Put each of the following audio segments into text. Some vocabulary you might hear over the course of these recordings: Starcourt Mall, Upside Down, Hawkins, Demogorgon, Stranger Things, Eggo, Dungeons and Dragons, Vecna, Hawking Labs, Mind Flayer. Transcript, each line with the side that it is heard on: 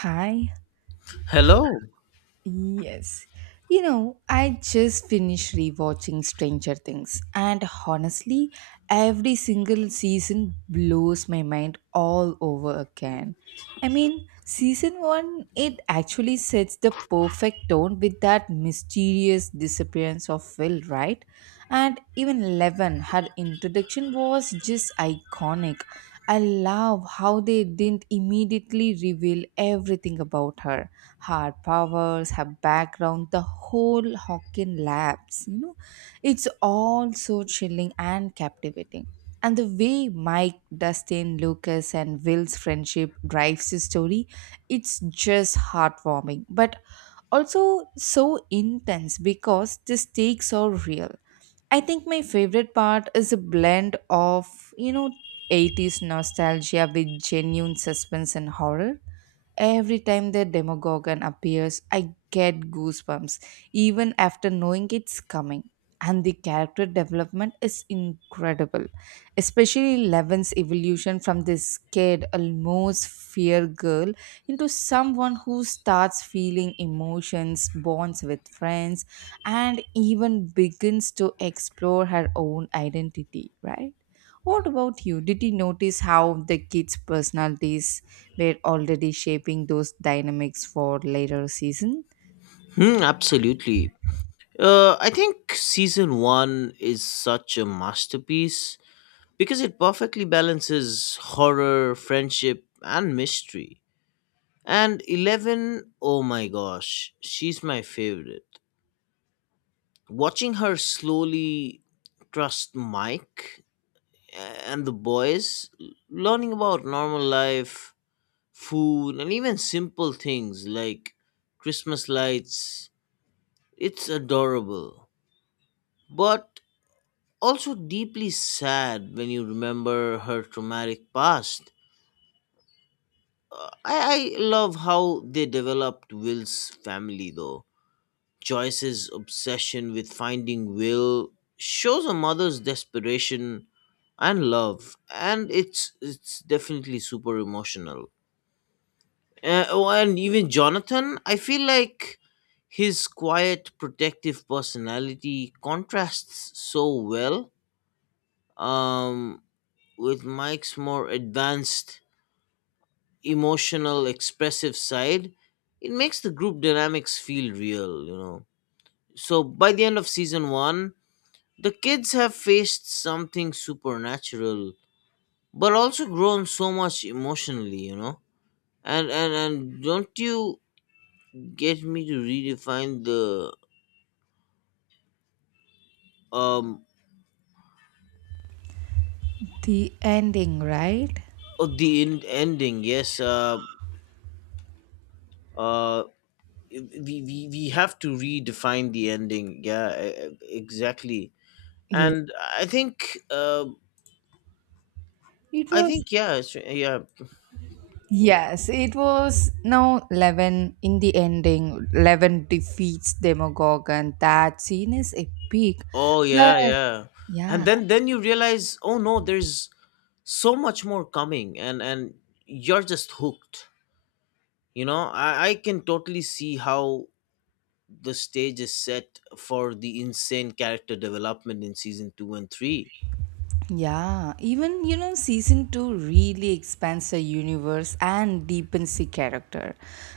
right: Hi.
left: Hello.
right: Yes. I just finished rewatching Stranger Things, and honestly, every single season blows my mind all over again. Season one, it actually sets the perfect tone with that mysterious disappearance of Will, right? And even Eleven, her introduction was just iconic. I love how they didn't immediately reveal everything about her powers, her background, the whole Hawking labs. It's all so chilling and captivating. And the way Mike, Dustin, Lucas, and Will's friendship drives the story, it's just heartwarming, but also so intense because the stakes are real. I think my favorite part is a blend of, you know, 80s nostalgia with genuine suspense and horror. Every time the demagogue appears, I get goosebumps, even after knowing it's coming. And the character development is incredible, especially Levin's evolution from this scared, almost fear girl into someone who starts feeling emotions, bonds with friends, and even begins to explore her own identity, right? What about you? Did you notice how the kids' personalities were already shaping those dynamics for later season.
left: Hmm, absolutely. I think season one is such a masterpiece because it perfectly balances horror, friendship, and mystery. And Eleven, oh my gosh, she's my favorite. Watching her slowly trust Mike and the boys, learning about normal life, food, and even simple things like Christmas lights, it's adorable, but also deeply sad when you remember her traumatic past. I love how they developed Will's family, though. Joyce's obsession with finding Will shows a mother's desperation and love, and it's definitely super emotional. Oh, and even Jonathan, I feel like his quiet, protective personality contrasts so well. Um, with Mike's more advanced, emotional, expressive side, it makes the group dynamics feel real. So by the end of season one, the kids have faced something supernatural, but also grown so much emotionally. And don't you get me to redefine the um
right: The ending, right?
left: of the ending? Yes, uh, we, we have to redefine the ending. Yeah, exactly,
right: Yeah.
left: and i think uh,
right: It
left: i
right: was
left: think yeah, yeah.
right: Yes, it was now Levin in the ending. Levin defeats Demogorgon. That scene is epic,
left: Oh,
right: but
left: yeah, yeah. And
right: yeah.
left: then you realize, oh no, there's so much more coming, and you're just hooked. I can totally see how the stage is set for the insane character development in season 2 and 3.
right: Yeah, even season 2 really expands the universe and deepens the character.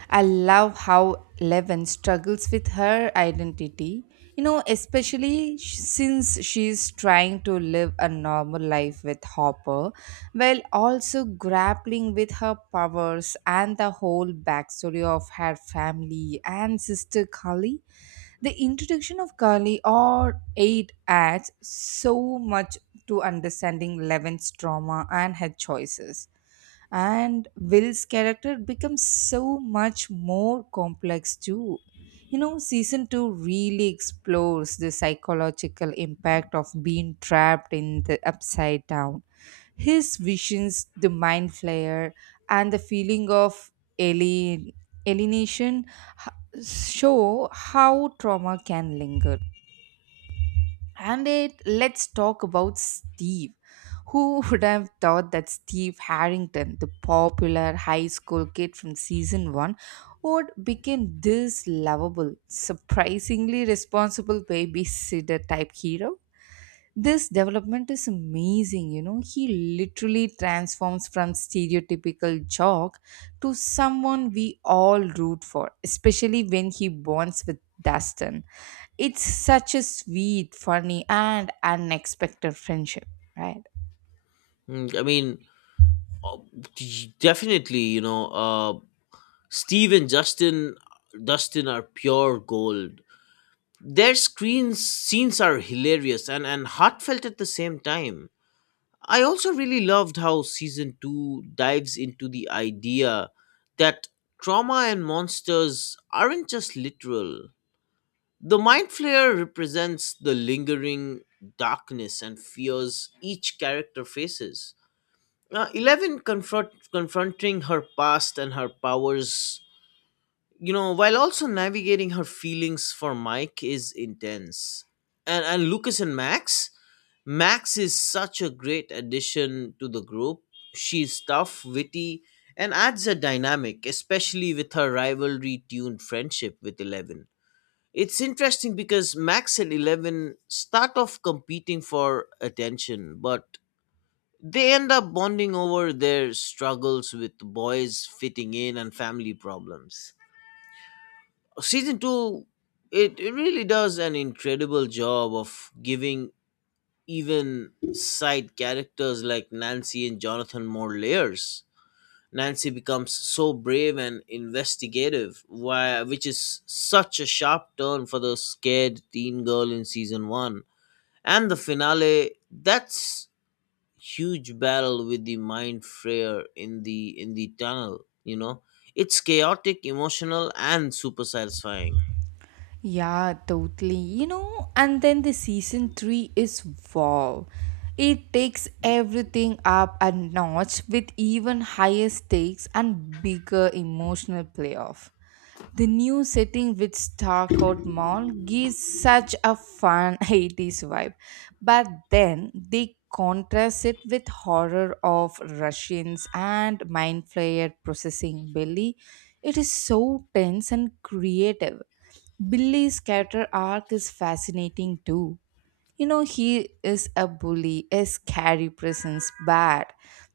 right: I love how Eleven struggles with her identity, especially since she's trying to live a normal life with Hopper while also grappling with her powers and the whole backstory of her family and sister Kali. The introduction of Kali or aid adds so much to understanding Levin's trauma and her choices, and Will's character becomes so much more complex too. Season 2 really explores the psychological impact of being trapped in the upside down. His visions, the mind flare, and the feeling of alien, alienation show how trauma can linger. And it, let's talk about Steve. Who would have thought that Steve Harrington, the popular high school kid from season one, would become this lovable, surprisingly responsible babysitter type hero? This development is amazing, He literally transforms from stereotypical jock to someone we all root for, especially when he bonds with Dustin. It's such a sweet, funny, and unexpected friendship, right?
left: Mm, I mean uh, definitely, Steve and justin dustin are pure gold. Their screens scenes are hilarious and heartfelt at the same time. I also really loved how season 2 dives into the idea that trauma and monsters aren't just literal. The mind flare represents the lingering darkness and fears each character faces. Eleven confronting her past and her powers, while also navigating her feelings for Mike is intense. And Lucas and Max. Max is such a great addition to the group. She's tough, witty, and adds a dynamic, especially with her rivalry tuned friendship with Eleven. It's interesting because Max and Eleven start off competing for attention, but they end up bonding over their struggles with boys, fitting in, and family problems. Season two, it really does an incredible job of giving even side characters like Nancy and Jonathan more layers. Nancy becomes so brave and investigative, why, which is such a sharp turn for the scared teen girl in season one. And the finale, that's huge battle with the mind frayer in the tunnel. It's chaotic, emotional, and super satisfying.
right: Yeah, totally. And then the season 3 is wow. It takes everything up a notch with even higher stakes and bigger emotional playoff. The new setting with Starcourt Mall gives such a fun 80s vibe, but then they contrast it with horror of Russians and mind flayer processing Billy. It is so tense and creative. Billy's character arc is fascinating too. He is a bully, a scary presence, bad.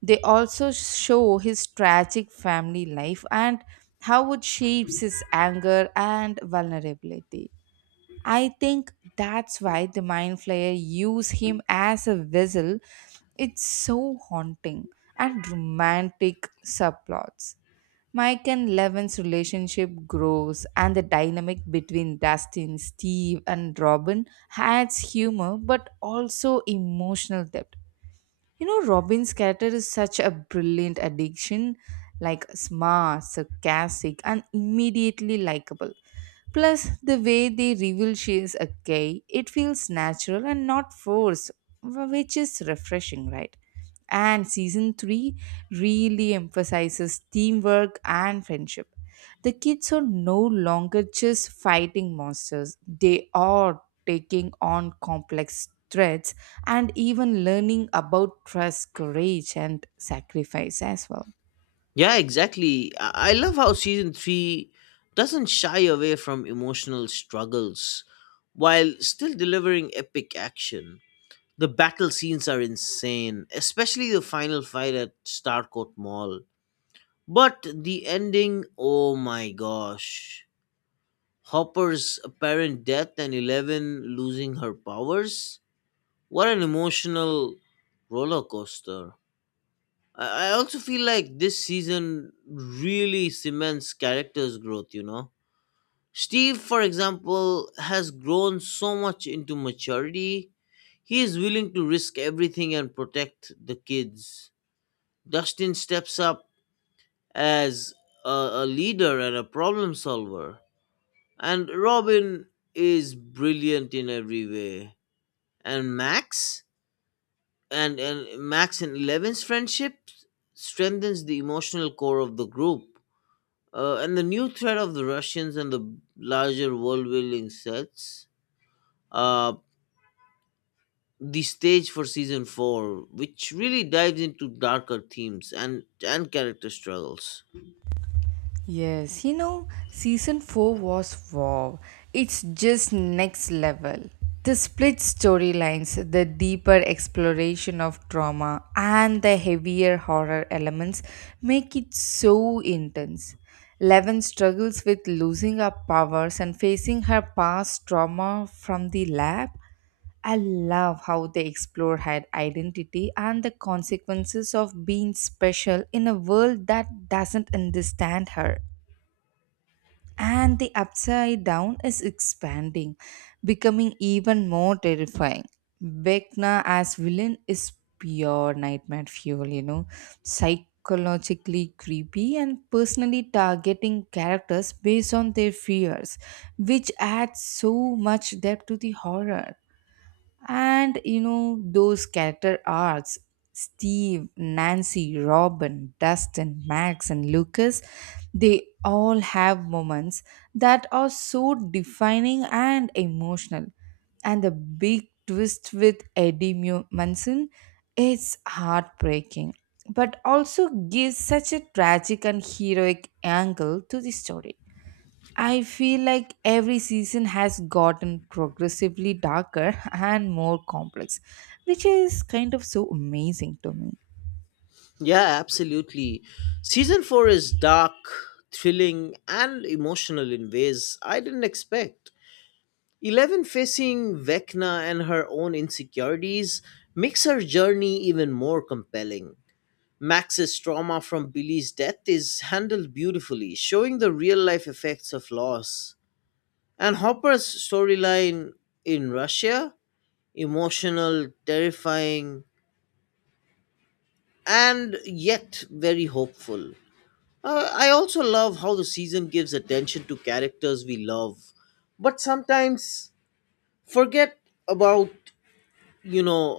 right: They also show his tragic family life and how it shapes his anger and vulnerability. I think that's why the Mind Flayer use him as a vessel. It's so haunting and romantic subplots. Mike and Levin's relationship grows, and the dynamic between Dustin, Steve, and Robin adds humor but also emotional depth. Robin's character is such a brilliant addiction, like smart, sarcastic, and immediately likable. Plus, the way they reveal she is a gay, it feels natural and not forced, which is refreshing, right? And season 3 really emphasizes teamwork and friendship. The kids are no longer just fighting monsters, they are taking on complex threats and even learning about trust, courage, and sacrifice as well.
left: Yeah, exactly. I love how season three doesn't shy away from emotional struggles while still delivering epic action. The battle scenes are insane, especially the final fight at Starcourt Mall. But the ending, oh my gosh. Hopper's apparent death and Eleven losing her powers? What an emotional roller coaster. I also feel like this season really cements characters' growth. Steve, for example, has grown so much into maturity. He is willing to risk everything and protect the kids. Dustin steps up as a, a leader and a problem solver. And Robin is brilliant in every way. And Max and Eleven's friendship strengthens the emotional core of the group. And the new threat of the Russians and the larger world building sets uh, the stage for season four, which really dives into darker themes and character struggles.
right: Yes, season 4 was wow. It's just next level. The split storylines, the deeper exploration of trauma, and the heavier horror elements make it so intense. Levin struggles with losing her powers and facing her past trauma from the lab. I love how they explore her identity and the consequences of being special in a world that doesn't understand her. And the upside down is expanding, becoming even more terrifying. Vecna as villain is pure nightmare fuel, psychologically creepy and personally targeting characters based on their fears, which adds so much depth to the horror. And those character arcs, Steve, Nancy, Robin, Dustin, Max, and Lucas, they all have moments that are so defining and emotional. And the big twist with Munson, it's heartbreaking, but also gives such a tragic and heroic angle to the story. I feel like every season has gotten progressively darker and more complex, which is kind of so amazing to me.
left: Yeah, absolutely. Season four is dark, thrilling, and emotional in ways I didn't expect. Eleven facing Vecna and her own insecurities makes her journey even more compelling. Max's trauma from Billy's death is handled beautifully, showing the real life effects of loss. And Hopper's storyline in Russia, emotional, terrifying, and yet very hopeful. I also love how the season gives attention to characters we love, but sometimes forget about, you know,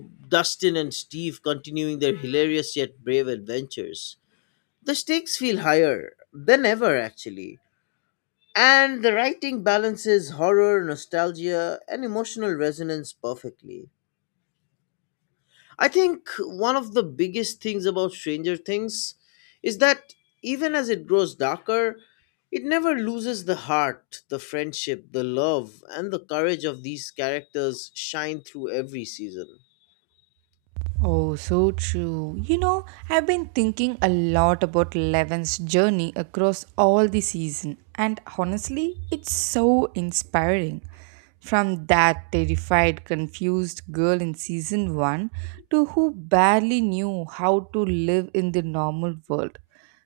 left: Dustin and Steve continuing their hilarious yet brave adventures. The stakes feel higher than ever, actually. And the writing balances horror, nostalgia, and emotional resonance perfectly. I think one of the biggest things about Stranger Things is that even as it grows darker, it never loses the heart, the friendship, the love, and the courage of these characters shine through every season.
right: Oh, so true. I've been thinking a lot about Levin's journey across all the season, and honestly, it's so inspiring. From that terrified, confused girl in season 1 to who barely knew how to live in the normal world,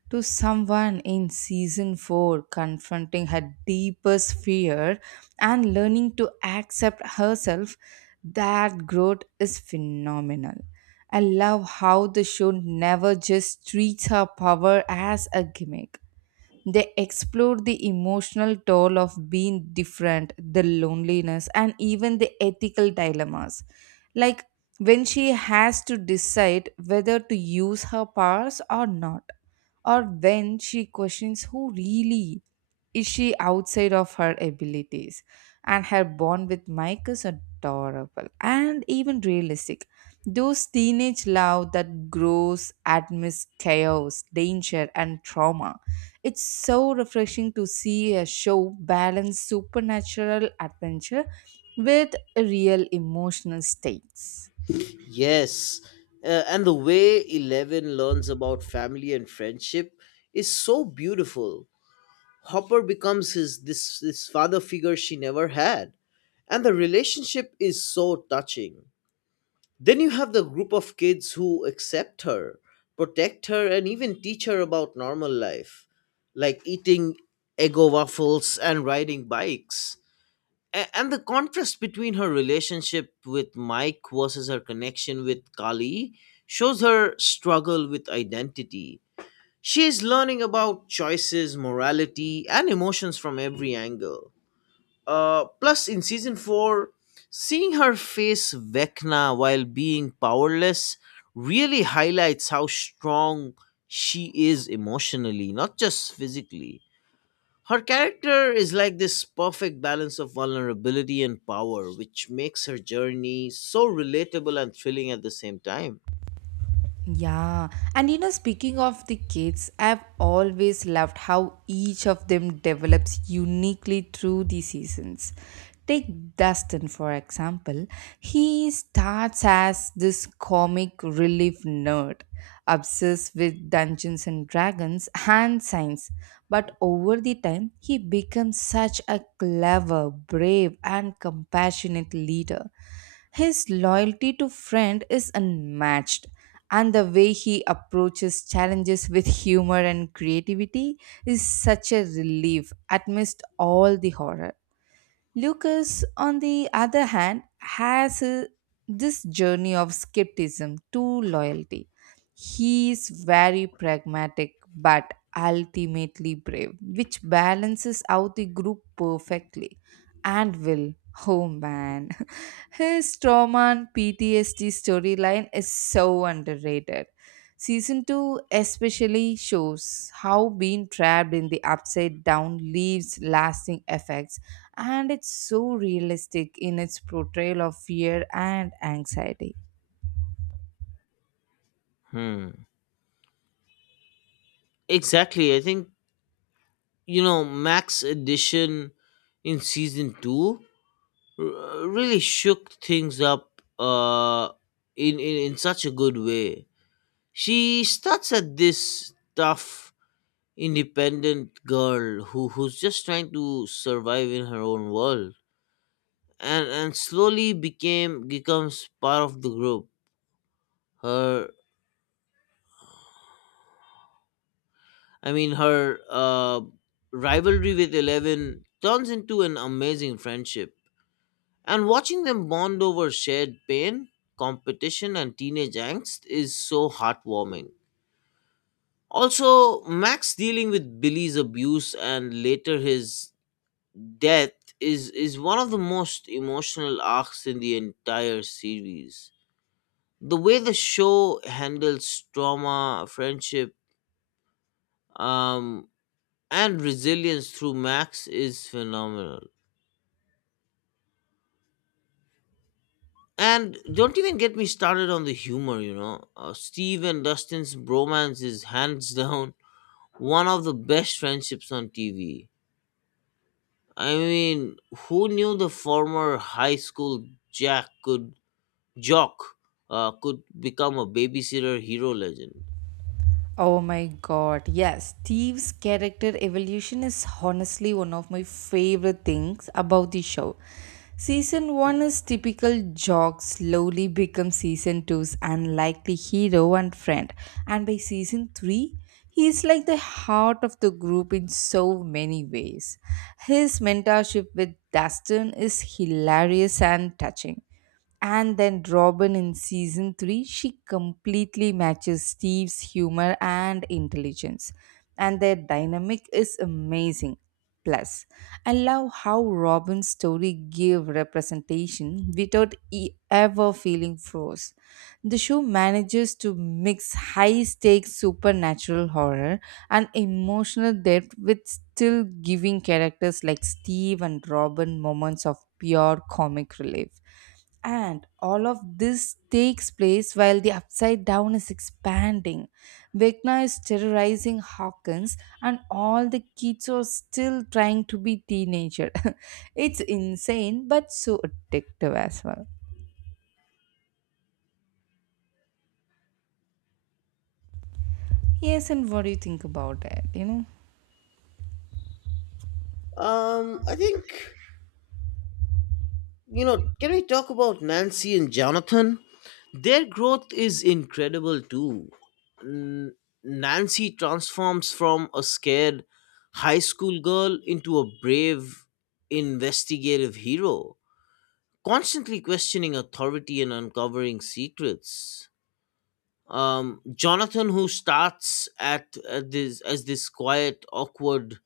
right: to someone in season 4 confronting her deepest fear and learning to accept herself, that growth is phenomenal. I love how the show never just treats her power as a gimmick. They explore the emotional toll of being different, the loneliness, and even the ethical dilemmas. Like when she has to decide whether to use her powers or not, or when she questions who really is she outside of her abilities. And her bond with Mike is adorable and even realistic. Those teenage love that grows amidst chaos, danger, and trauma, it's so refreshing to see a show balance supernatural adventure with real emotional stakes.
left: Yes, and the way Eleven learns about family and friendship is so beautiful. Hopper becomes his this father figure she never had. And the relationship is so touching. Then you have the group of kids who accept her, protect her, and even teach her about normal life, like eating eggo waffles and riding bikes. And the contrast between her relationship with Mike versus her connection with Kali shows her struggle with identity. She is learning about choices, morality, and emotions from every angle. Plus, in season 4, seeing her face Vecna while being powerless really highlights how strong she is emotionally, not just physically. Her character is like this perfect balance of vulnerability and power, which makes her journey so relatable and thrilling at the same time.
right: Yeah, and speaking of the kids, I've always loved how each of them develops uniquely through the seasons. Take Dustin, for example. He starts as this comic relief nerd, obsessed with Dungeons and Dragons and science. But over the time, he becomes such a clever, brave, and compassionate leader. His loyalty to friend is unmatched and the way he approaches challenges with humor and creativity is such a relief amidst all the horror. Lucas, on the other hand, has this journey of skepticism to loyalty. He is very pragmatic but ultimately brave, which balances out the group perfectly. And Will, oh man, his trauma and PTSD storyline is so underrated. Season 2 especially shows how being trapped in the upside down leaves lasting effects and it's so realistic in its portrayal of fear and anxiety.
left: Hmm. Exactly. I think, you know, Max addition in season two really shook things up, in such a good way. She starts at this tough, independent girl who's just trying to survive in her own world, and slowly became becomes part of the group. Her, I mean, her rivalry with Eleven turns into an amazing friendship. And watching them bond over shared pain, competition, and teenage angst is so heartwarming. Also, Max dealing with Billy's abuse and later his death is one of the most emotional arcs in the entire series. The way the show handles trauma, friendship, um, and resilience through Max is phenomenal. And don't even get me started on the humor, you know. Steve and Dustin's bromance is hands down one of the best friendships on TV. I mean, who knew the former high school Jack could jock could become a babysitter hero legend?
right: Oh my god, yes, Steve's character evolution is honestly one of my favorite things about the show. Season 1 is typical jock slowly becomes season two's unlikely hero and friend, and by season 3, he is like the heart of the group in so many ways. His mentorship with Dustin is hilarious and touching. And then Robin in season 3, she completely matches Steve's humor and intelligence. And their dynamic is amazing. Plus, I love how Robin's story gave representation without ever feeling forced. The show manages to mix high stakes supernatural horror and emotional depth with still giving characters like Steve and Robin moments of pure comic relief. And all of this takes place while the Upside Down is expanding. Vecna is terrorizing Hawkins, and all the kids are still trying to be teenager. It's insane, but so addictive as well. Yes, and what do you think about it?
left: I think you know. Can we talk about Nancy and Jonathan? Their growth is incredible too. N- Nancy transforms from a scared high school girl into a brave, investigative hero, constantly questioning authority and uncovering secrets. Jonathan, who starts at this as this quiet, awkward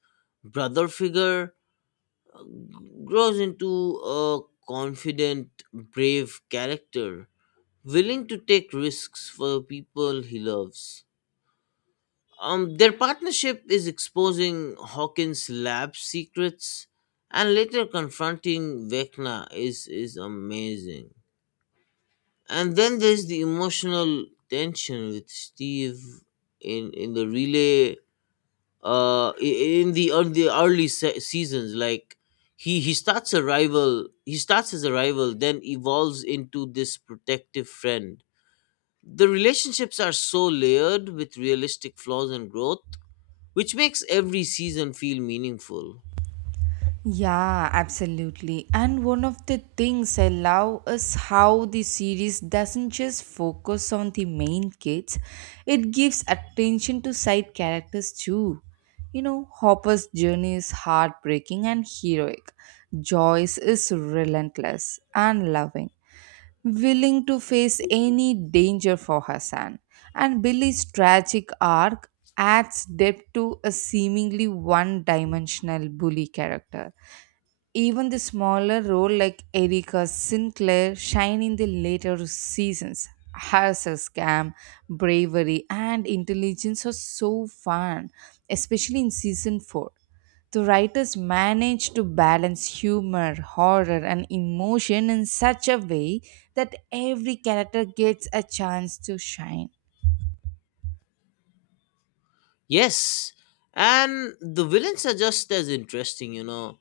left: brother figure, grows into a confident, brave character willing to take risks for the people he loves. Their partnership is exposing Hawkins' lab secrets, and later confronting Vecna is amazing. And then there's the emotional tension with Steve in the relay, the early seasons. Like, he starts as a rival, then evolves into this protective friend. The relationships are so layered with realistic flaws and growth, which makes every season feel meaningful.
right: Yeah, absolutely. And one of the things I love is how the series doesn't just focus on the main kids, it gives attention to side characters too. Hopper's journey is heartbreaking and heroic. Joyce is relentless and loving, willing to face any danger for her son. And Billy's tragic arc adds depth to a seemingly one dimensional bully character. Even the smaller role, like Erica Sinclair shine in the later seasons. Her scam, bravery, and intelligence are so fun, especially in season 4. The writers managed to balance humor, horror, and emotion in such a way that every character gets a chance to shine.
left: Yes, and the villains are just as interesting, you know.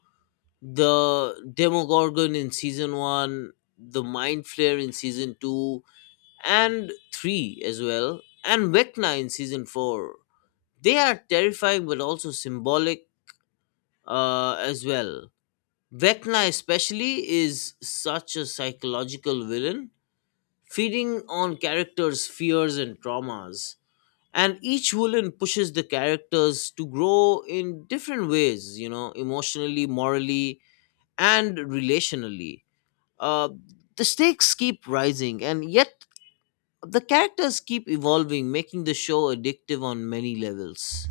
left: The Demogorgon in season 1, the Mind Flayer in season 2, and 3 as well, and Vecna in season 4. They are terrifying but also symbolic, as well. Vecna, especially, is such a psychological villain feeding on characters' fears and traumas. And each villain pushes the characters to grow in different ways, you know, emotionally, morally, and relationally. Uh, the stakes keep rising, and yet the characters keep evolving, making the show addictive on many levels.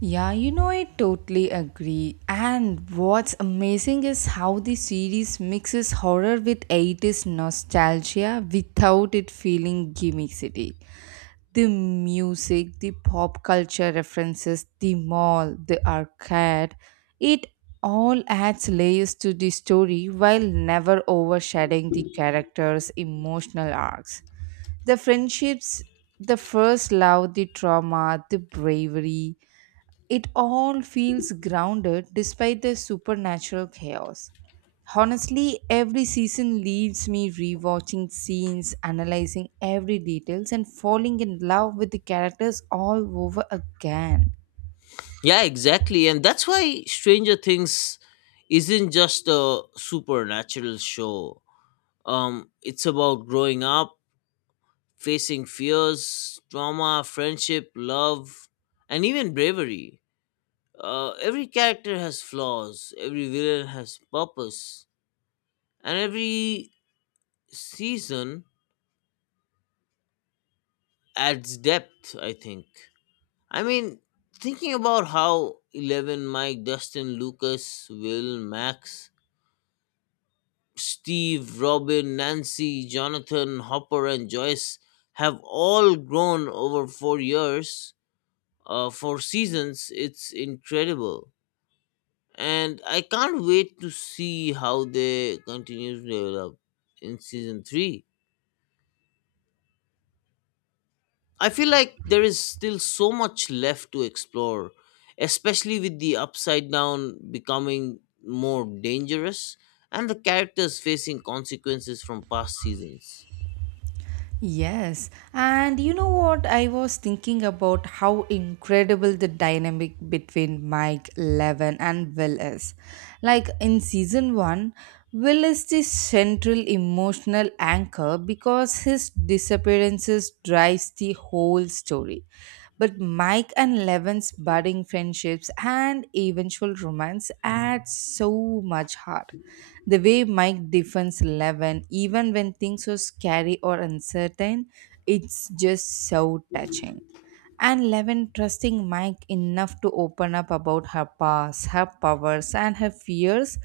right: Yeah, I totally agree. And what's amazing is how the series mixes horror with 80s nostalgia without it feeling gimmicky. The music, the pop culture references, the mall, the arcade, it all adds layers to the story while never overshadowing the characters' emotional arcs. The friendships, the first love, the trauma, the bravery, it all feels grounded despite the supernatural chaos. Honestly, every season leaves me rewatching scenes, analyzing every details and falling in love with the characters all over again.
left: Yeah, exactly. And that's why Stranger Things isn't just a supernatural show. It's about growing up, facing fears, trauma, friendship, love, and even bravery. Every character has flaws, every villain has purpose, and every season adds depth, I think. I mean, thinking about how Eleven, Mike, Dustin, Lucas, Will, Max, Steve, Robin, Nancy, Jonathan, Hopper, and Joyce have all grown over 4 years, for seasons it's incredible, and I can't wait to see how they continue to develop in season 3. I feel like there is still so much left to explore, especially with the upside down becoming more dangerous and the characters facing consequences from past seasons.
right: Yes, and you know what? I was thinking about how incredible the dynamic between Mike, Levin, and Will is. Like in season one, Will is the central emotional anchor because his disappearances drives the whole story. But Mike and Levin's budding friendships and eventual romance add so much heart. The way Mike defends Eleven, even when things are scary or uncertain, it's just so touching. And Levin trusting Mike enough to open up about her past, her powers, and her fears.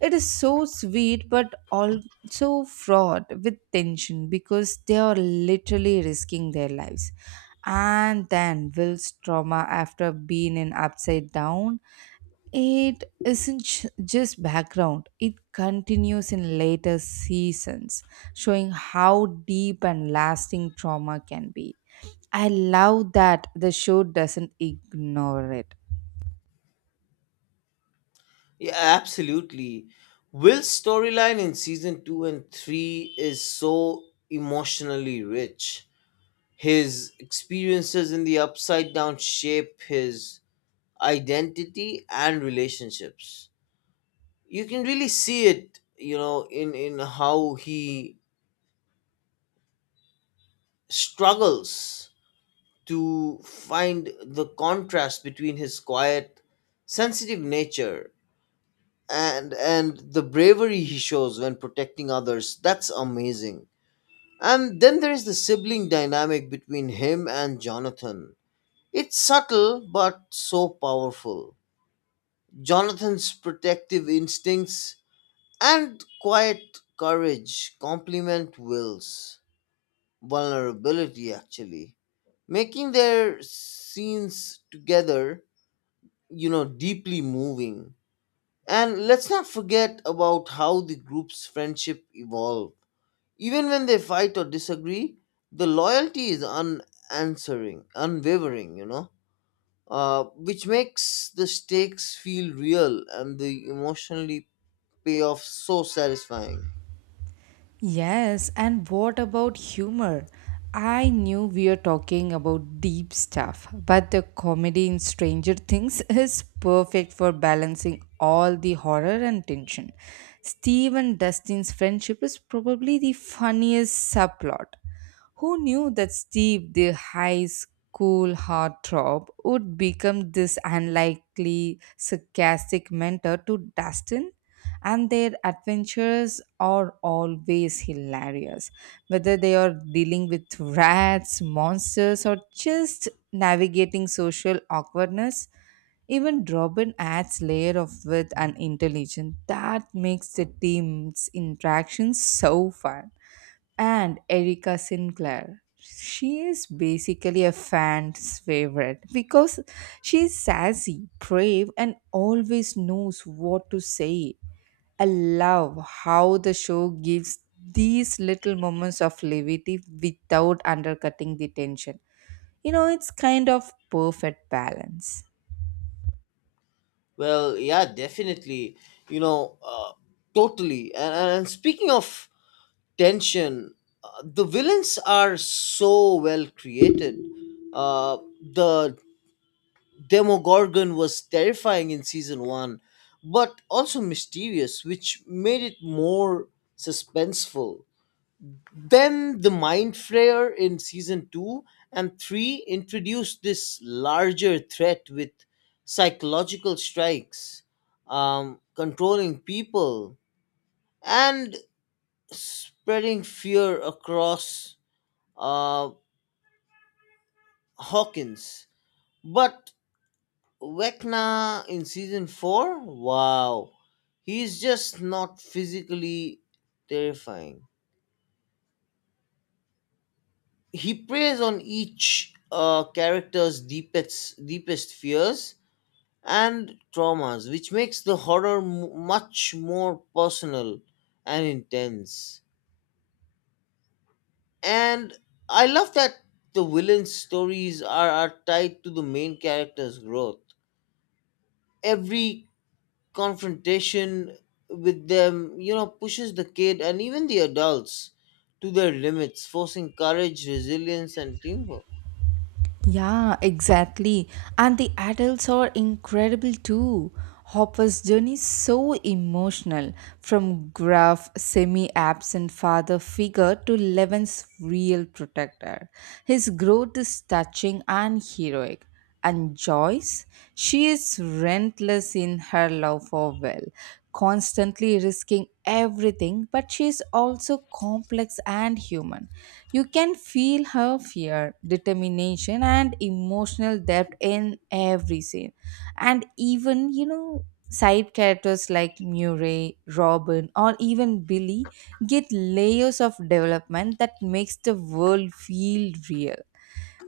right: It is so sweet but also fraught with tension because they are literally risking their lives. And then Will's trauma after being in upside down, it isn't just background, it continues in later seasons, showing how deep and lasting trauma can be. I love that the show doesn't ignore it.
left: Yeah, absolutely. Will's storyline in season two and three is so emotionally rich. His experiences in the upside down shape his identity and relationships. You can really see it, in how he struggles to find the contrast between his quiet, sensitive nature and the bravery he shows when protecting others. That's amazing. And then there is the sibling dynamic between him and Jonathan. It's subtle but so powerful. Jonathan's protective instincts and quiet courage complement Will's vulnerability, actually, making their scenes together, deeply moving. And let's not forget about how the group's friendship evolved. Even when they fight or disagree, the loyalty is unanswering, unwavering, which makes the stakes feel real and the emotionally pay off so satisfying.
right: Yes, and what about humor? I knew we were talking about deep stuff, but the comedy in Stranger Things is perfect for balancing all the horror and tension. Steve and Dustin's friendship is probably the funniest subplot. Who knew that Steve, the high school heartthrob, would become this unlikely sarcastic mentor to Dustin? And their adventures are always hilarious. Whether they are dealing with rats, monsters, or just navigating social awkwardness, even Robin adds layer of wit and intelligence that makes the team's interactions so fun. And Erica Sinclair. She is basically a fan's favorite because she's sassy, brave, and always knows what to say. I love how the show gives these little moments of levity without undercutting the tension. It's kind of perfect balance.
left: Well, yeah, definitely. You know, uh, Totally. And, speaking of tension, the villains are so well created. The Demogorgon was terrifying in season one, but also mysterious, which made it more suspenseful. Then the Mind Flayer in season 2 and 3 introduced this larger threat with psychological strikes, controlling people, and spreading fear across, uh, Hawkins. But Vecna in season 4, wow, he's just not physically terrifying. He preys on each character's deepest fears and traumas, which makes the horror much more personal and intense. And I love that the villain's stories are tied to the main character's growth. Every confrontation with them, you know, pushes the kid and even the adults to their limits, forcing courage, resilience, and teamwork.
right: Yeah, exactly. And the adults are incredible too. Hopper's journey is so emotional from gruff, semi absent father figure to Levin's real protector. His growth is touching and heroic. And Joyce, she is relentless in her love for Will, constantly risking everything, but she is also complex and human. You can feel her fear, determination, and emotional depth in every scene. And even, side characters like Murray, Robin, or even Billy get layers of development that makes the world feel real.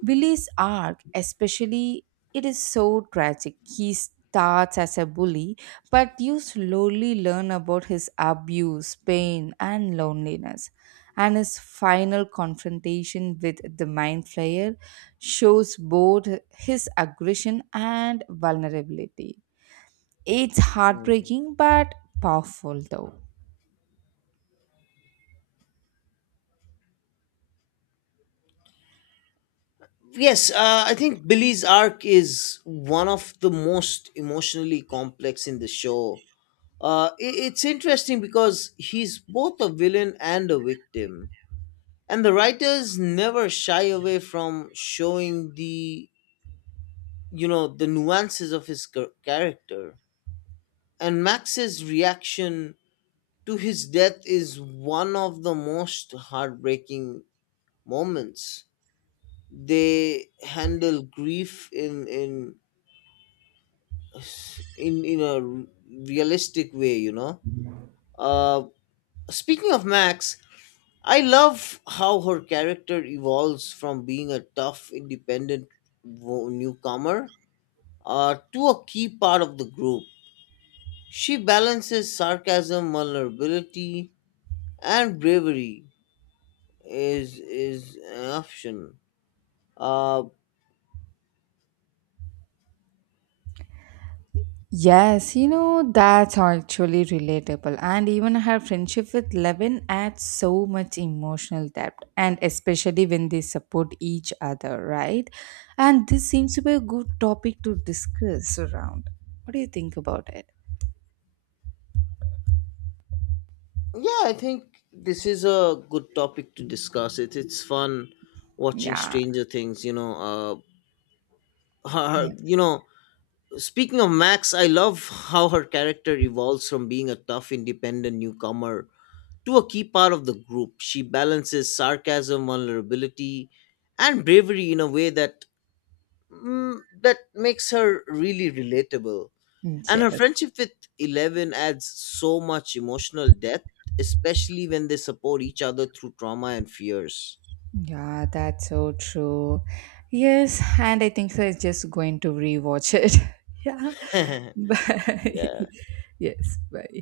right: Billy's arc, especially, it is so tragic. He starts as a bully, but you slowly learn about his abuse, pain, and loneliness. And his final confrontation with the Mind Flayer shows both his aggression and vulnerability. It's heartbreaking but powerful, though.
left: Yes, I think Billy's arc is one of the most emotionally complex in the show. I it's interesting because he's both a villain and a victim, and the writers never shy away from showing the you know the nuances of his character. And Max's reaction to his death is one of the most heartbreaking moments. They handle grief in a realistic way, you know. uh speaking of Max, I love how her character evolves from being a tough, independent newcomer to a key part of the group. She balances sarcasm, vulnerability, and bravery is an option. uh
right: Yes, that's actually relatable. And even her friendship with Levin adds so much emotional depth, and especially when they support each other, right? And this seems to be a good topic to discuss around. What do you think about it?
left: yeah, I think this is a good topic to discuss. It's fun watching
right: Yeah,
left: Stranger Things, you know. Her,
right: yeah,
left: her- you know Speaking of Max, I love how her character evolves from being a tough, independent newcomer to a key part of the group. She balances sarcasm, vulnerability, and bravery in a way that that makes her really relatable. And her
right: yes,
left: friendship with Eleven adds so much emotional depth, especially when they support each other through trauma and fears.
right: yeah, that's so true. Yes, and I think so. It's just going to rewatch it. Yeah.
left: yeah.
right: Bye. Yes, bye.